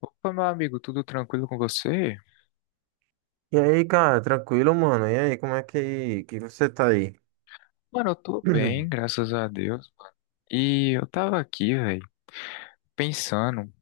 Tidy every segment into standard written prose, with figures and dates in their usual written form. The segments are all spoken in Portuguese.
Opa, meu amigo, tudo tranquilo com você? E aí, cara, tranquilo, mano? E aí, como é que você tá aí? Mano, eu tô bem, graças a Deus. E eu tava aqui, velho, pensando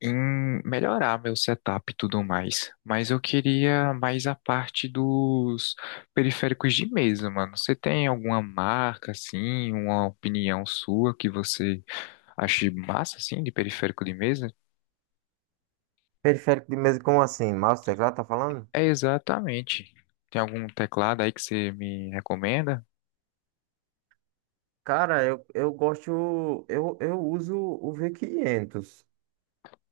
em melhorar meu setup e tudo mais. Mas eu queria mais a parte dos periféricos de mesa, mano. Você tem alguma marca, assim, uma opinião sua que você ache massa, assim, de periférico de mesa? Periférico de mesa, como assim? Mouse, teclado, tá falando? É exatamente. Tem algum teclado aí que você me recomenda? Cara, eu gosto, eu uso o V500.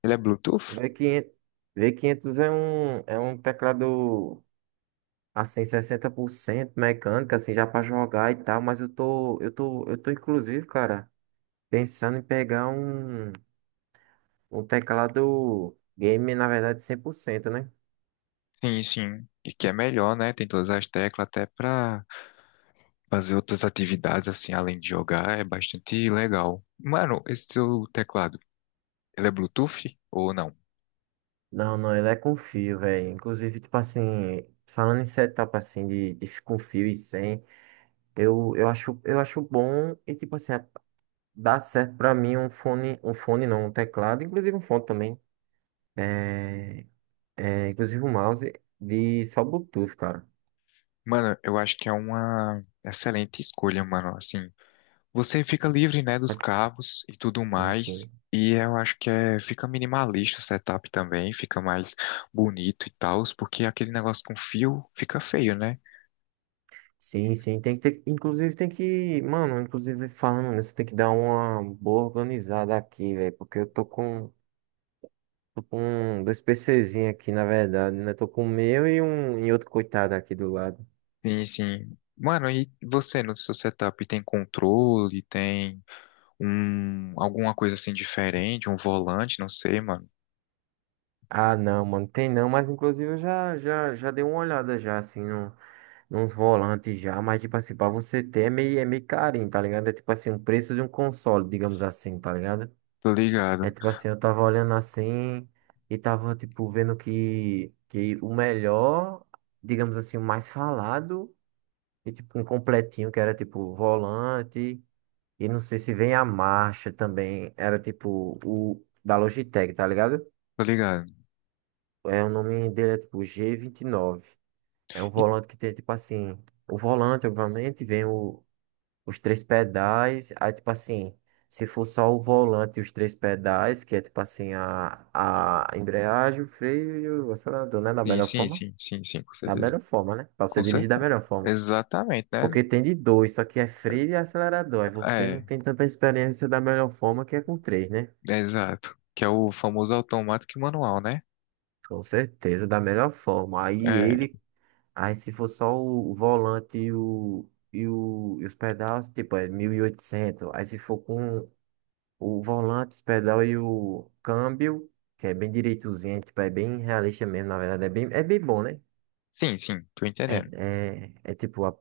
Ele é Bluetooth? V500, V500 é um teclado, assim, 60% mecânico, assim, já pra jogar e tal, mas eu tô, inclusive, cara, pensando em pegar um teclado game, na verdade, 100%, né? Sim, sim. E que é melhor, né? Tem todas as teclas até pra fazer outras atividades assim, além de jogar, é bastante legal. Mano, esse seu teclado, ele é Bluetooth ou não? Não, não, ele é com fio, velho. Inclusive, tipo assim, falando em setup assim de com fio e sem, eu acho bom e tipo assim, dá certo pra mim um fone não, um teclado, inclusive um fone também. É, é, inclusive um mouse de só Bluetooth, cara. Mano, eu acho que é uma excelente escolha, mano. Assim, você fica livre, né, dos Mas, cabos e tudo Sim, sim. mais. E eu acho que é, fica minimalista o setup também, fica mais bonito e tal, porque aquele negócio com fio fica feio, né? Sim, sim, tem que ter, inclusive tem que, mano, inclusive falando nisso, tem que dar uma boa organizada aqui, velho, porque eu tô com Tô com dois PCzinhos aqui, na verdade, né? Tô com o meu e um e outro coitado aqui do lado. Sim, sim. Mano, e você no seu setup tem controle, tem um alguma coisa assim diferente, um volante, não sei, mano. Ah, não, mano, tem não, mas inclusive eu já dei uma olhada já, assim, no, nos volantes já, mas tipo assim, pra você ter é meio carinho, tá ligado? É tipo assim, o preço de um console, digamos assim, tá ligado? Tô É ligado, tipo assim, eu tava olhando assim e tava, tipo, vendo que o melhor, digamos assim, o mais falado, e tipo, um completinho que era tipo volante. E não sei se vem a marcha também. Era tipo o da Logitech, tá ligado? tô ligado. É, o nome dele é tipo G29. É um E- volante que tem tipo assim. O volante, obviamente, vem os três pedais. Aí, tipo assim, se for só o volante e os três pedais, que é tipo assim, a embreagem, o freio e o acelerador, né? Da sim, melhor sim, forma. sim, sim, sim, com Da certeza. melhor forma, né? Pra você Com dirigir da certeza. melhor forma. Exatamente, né? Porque tem de dois, só que é freio e acelerador. Aí você não É, tem tanta experiência da melhor forma que é com três, né? é exato. Que é o famoso automático e manual, né? Com certeza, da melhor forma. É, Aí se for só volante e os pedais, tipo, é 1.800. Aí se for com o volante, os pedal e o câmbio, que é bem direitozinho, tipo, é bem realista mesmo, na verdade, é bem bom, né? sim, sim, tô É, entendendo. é, é tipo,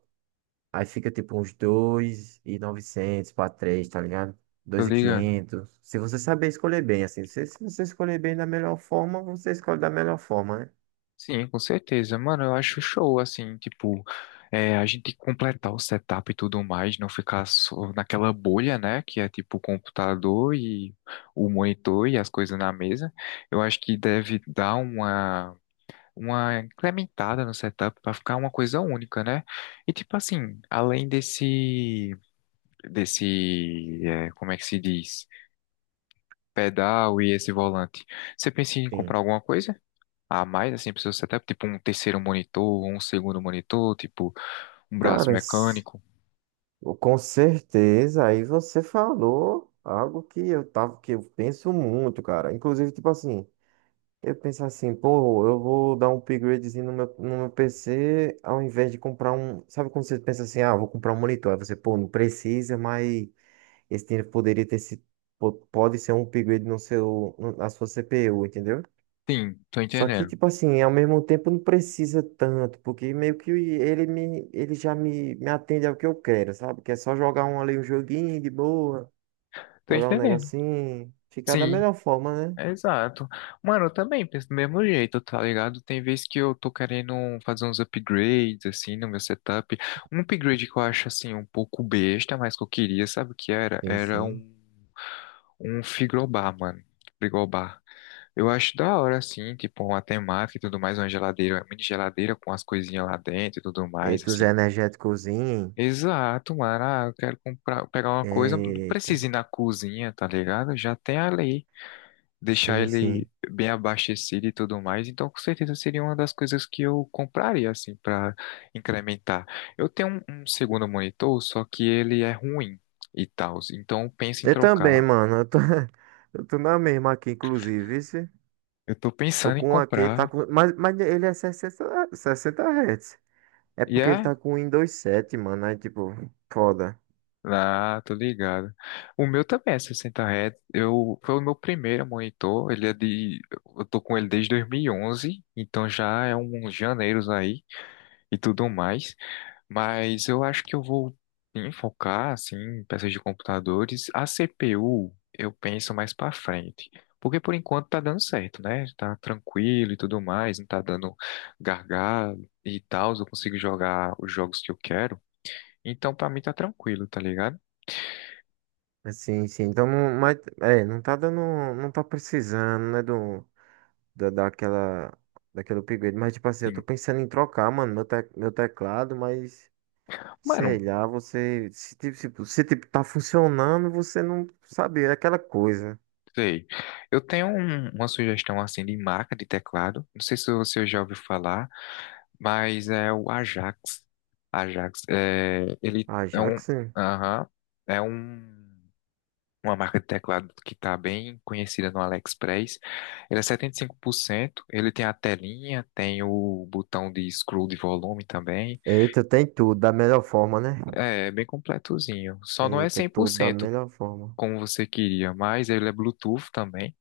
aí fica tipo uns 2.900 para três, tá ligado? Tô dois e ligado. quinhentos Se você saber escolher bem, assim, se você escolher bem da melhor forma, você escolhe da melhor forma, né? Sim, com certeza. Mano, eu acho show, assim, tipo, é, a gente completar o setup e tudo mais, não ficar só naquela bolha, né? Que é tipo o computador e o monitor e as coisas na mesa. Eu acho que deve dar uma incrementada no setup para ficar uma coisa única, né? E tipo assim, além desse, desse, é, como é que se diz? Pedal e esse volante. Você pensa em comprar Sim. alguma coisa? A mais, assim, pro seu setup, tipo um terceiro monitor, ou um segundo monitor, tipo um braço Caras, mecânico. com certeza, aí você falou algo que que eu penso muito, cara. Inclusive, tipo assim, eu penso assim, pô, eu vou dar um upgradezinho no meu PC, ao invés de comprar um. Sabe quando você pensa assim, ah, vou comprar um monitor? Aí você, pô, não precisa, mas esse dinheiro poderia ter sido. Pode ser um upgrade no seu, no- na sua CPU, entendeu? Sim, tô Só que, entendendo. tipo assim, ao mesmo tempo não precisa tanto, porque meio que ele já me atende ao que eu quero, sabe? Que é só jogar um ali, um joguinho de boa, Tô jogar um entendendo. negocinho, ficar da Sim, melhor forma, né? exato. Mano, eu também penso do mesmo jeito, tá ligado? Tem vezes que eu tô querendo um, fazer uns upgrades, assim, no meu setup. Um upgrade que eu acho, assim, um pouco besta, mas que eu queria, sabe o que era? Sim, Era sim. um, um frigobar, mano. Frigobar. Eu acho da hora, assim, tipo, uma temática e tudo mais, uma geladeira, uma mini geladeira com as coisinhas lá dentro e tudo mais, Eita, os assim. energéticozinho. Exato, mano. Ah, eu quero comprar, pegar uma coisa, não Eita, precisa ir na cozinha, tá ligado? Já tem ali, deixar sim, sim. ele bem abastecido e tudo mais. Então, com certeza seria uma das coisas que eu compraria assim para incrementar. Eu tenho um, um segundo monitor, só que ele é ruim e tal. Então, eu penso em Eu também, trocar. mano, eu tô, eu tô na mesma aqui, inclusive, vice. Eu tô Tô pensando em com aquele, comprar mas ele é sessenta Hz. É e porque ele é. tá com o Windows 7, mano, aí tipo, foda. Ah, tô ligado. O meu também é 60 Hz. Eu, foi o meu primeiro monitor. Ele é de. Eu tô com ele desde 2011. Então já é uns janeiros aí e tudo mais. Mas eu acho que eu vou sim, focar assim, em peças de computadores. A CPU eu penso mais pra frente. Porque por enquanto tá dando certo, né? Tá tranquilo e tudo mais, não tá dando gargalo e tal. Eu consigo jogar os jogos que eu quero. Então pra mim tá tranquilo, tá ligado? Sim, sim. Então, não, mas, é, não tá dando, não tá precisando, né, da, daquela, daquele upgrade. Mas, tipo assim, eu tô Sim. pensando em trocar, mano, meu teclado, mas, sei Mano, lá, você, se, tipo, se, tipo, tá funcionando, você não sabe, é aquela coisa. sei. Eu tenho um- uma sugestão assim de marca de teclado. Não sei se você já ouviu falar. Mas é o Ajax. Ajax, é, ele Ah, é já um, que sim. aham, é um, uma marca de teclado que está bem conhecida no AliExpress. Ele é 75%, ele tem a telinha, tem o botão de scroll de volume também. Eita, tem tudo, da melhor forma, né? É, é bem completozinho. Só não é Eita, tudo da 100% melhor forma. como você queria, mas ele é Bluetooth também.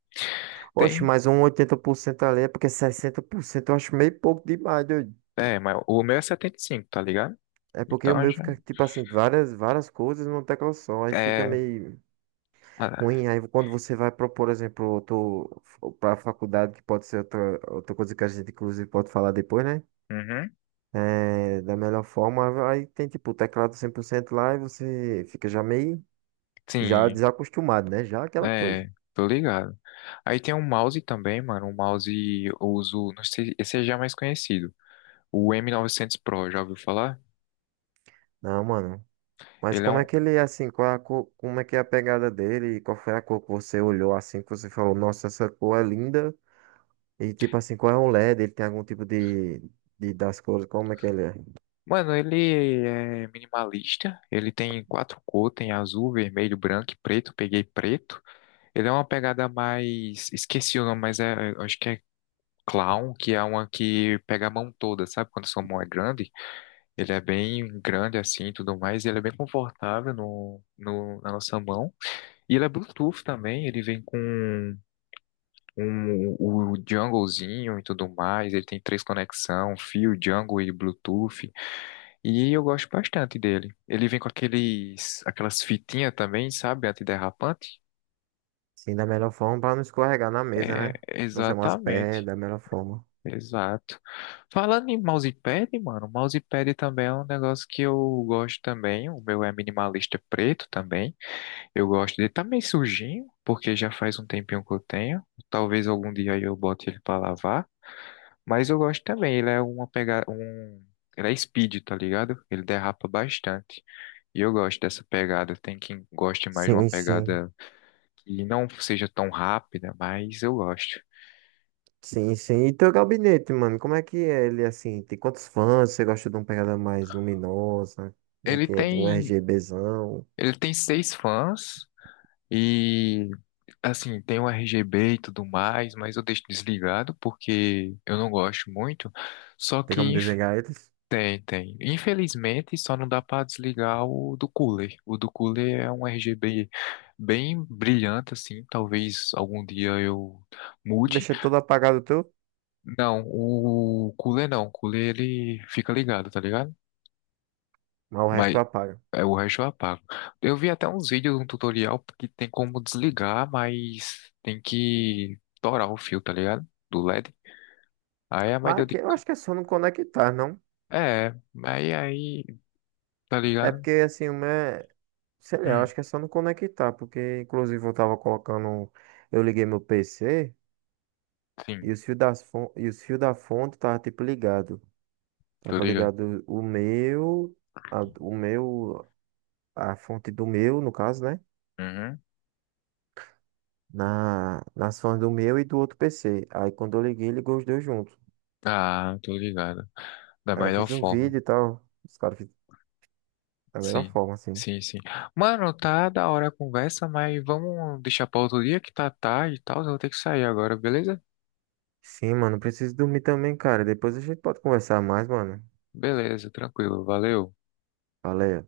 Oxe, Tem, mas um 80% ali é porque 60% eu acho meio pouco demais, doido. é, mas o meu é 75, tá ligado? É porque o Então meu já fica, tipo assim, várias, várias coisas numa tecla só. Aí fica é, meio ah, ruim. Aí quando você vai propor, por exemplo, outro, para faculdade, que pode ser outra, outra coisa que a gente, inclusive, pode falar depois, né? uhum, É, da melhor forma, aí tem, tipo, o teclado 100% lá e você fica já meio, já sim, desacostumado, né? Já aquela coisa. é, tô ligado. Aí tem um mouse também, mano. Um mouse eu uso, não sei, esse é já é mais conhecido. O M900 Pro, já ouviu falar? Não, mano. Mas Ele é como um, é que ele é assim? Qual é a como é que é a pegada dele? E qual foi a cor que você olhou assim, que você falou, nossa, essa cor é linda? E tipo assim, qual é o LED? Ele tem algum tipo de das cores, como é que ele é? mano, ele é minimalista. Ele tem quatro cores, tem azul, vermelho, branco e preto. Peguei preto. Ele é uma pegada mais, esqueci o nome, mas é, eu acho que é Clown, que é uma que pega a mão toda, sabe? Quando sua mão é grande, ele é bem grande assim, e tudo mais. Ele é bem confortável no, no, na nossa mão. E ele é Bluetooth também, ele vem com um, o junglezinho e tudo mais, ele tem três conexões, fio, jungle e Bluetooth. E eu gosto bastante dele. Ele vem com aqueles, aquelas fitinhas também, sabe, antiderrapante? Sim, da melhor forma para não escorregar na mesa, É, né? Não ser umas pés, exatamente, da melhor forma. exato. Falando em mousepad, mano, mousepad também é um negócio que eu gosto também, o meu é minimalista preto também. Eu gosto dele. Tá meio sujinho, porque já faz um tempinho que eu tenho. Talvez algum dia aí eu bote ele pra lavar. Mas eu gosto também. Ele é uma pegada. Um... Ele é speed, tá ligado? Ele derrapa bastante. E eu gosto dessa pegada. Tem quem goste mais de uma Sim, sim. pegada que não seja tão rápida, mas eu gosto. Sim, sim. E teu gabinete, mano, como é que é ele assim? Tem quantos fãs? Você gosta de uma pegada mais luminosa? Como é Ele que é? De um tem. RGBzão? Ele tem seis fãs. E. Assim, tem o RGB e tudo mais, mas eu deixo desligado porque eu não gosto muito. Só Tem como que, desenhar eles? tem, tem. Infelizmente, só não dá para desligar o do cooler. O do cooler é um RGB bem brilhante, assim. Talvez algum dia eu mude. Deixa tudo apagado tu, Não, o cooler não. O cooler ele fica ligado, tá ligado? mas o resto tu Mas apaga. é, o resto eu apago. Eu vi até uns vídeos, um tutorial que tem como desligar, mas tem que torar o fio, tá ligado? Do LED. Aí é mais Mas deu de. aqui eu C- acho que é só não conectar, não? É, aí, aí, tá É ligado? porque assim, o meu. Sei lá, eu Hum, acho que é só não conectar, porque inclusive eu tava colocando. Eu liguei meu PC sim, e os fios e os fios da fonte tava tipo ligado. tô Tava ligado. ligado o meu, a- o meu, a fonte do meu, no caso, né? Uhum. Nas fontes do meu e do outro PC. Aí quando eu liguei, ligou os dois juntos. Ah, tô ligado. Da Aí eu melhor fiz um forma. vídeo e tal. Os caras fizeram da melhor Sim, forma, assim. sim, sim. Mano, tá da hora a conversa, mas vamos deixar pra outro dia que tá tarde e tal. Eu vou ter que sair agora, beleza? Sim, mano, preciso dormir também, cara. Depois a gente pode conversar mais, mano. Beleza, tranquilo. Valeu. Valeu.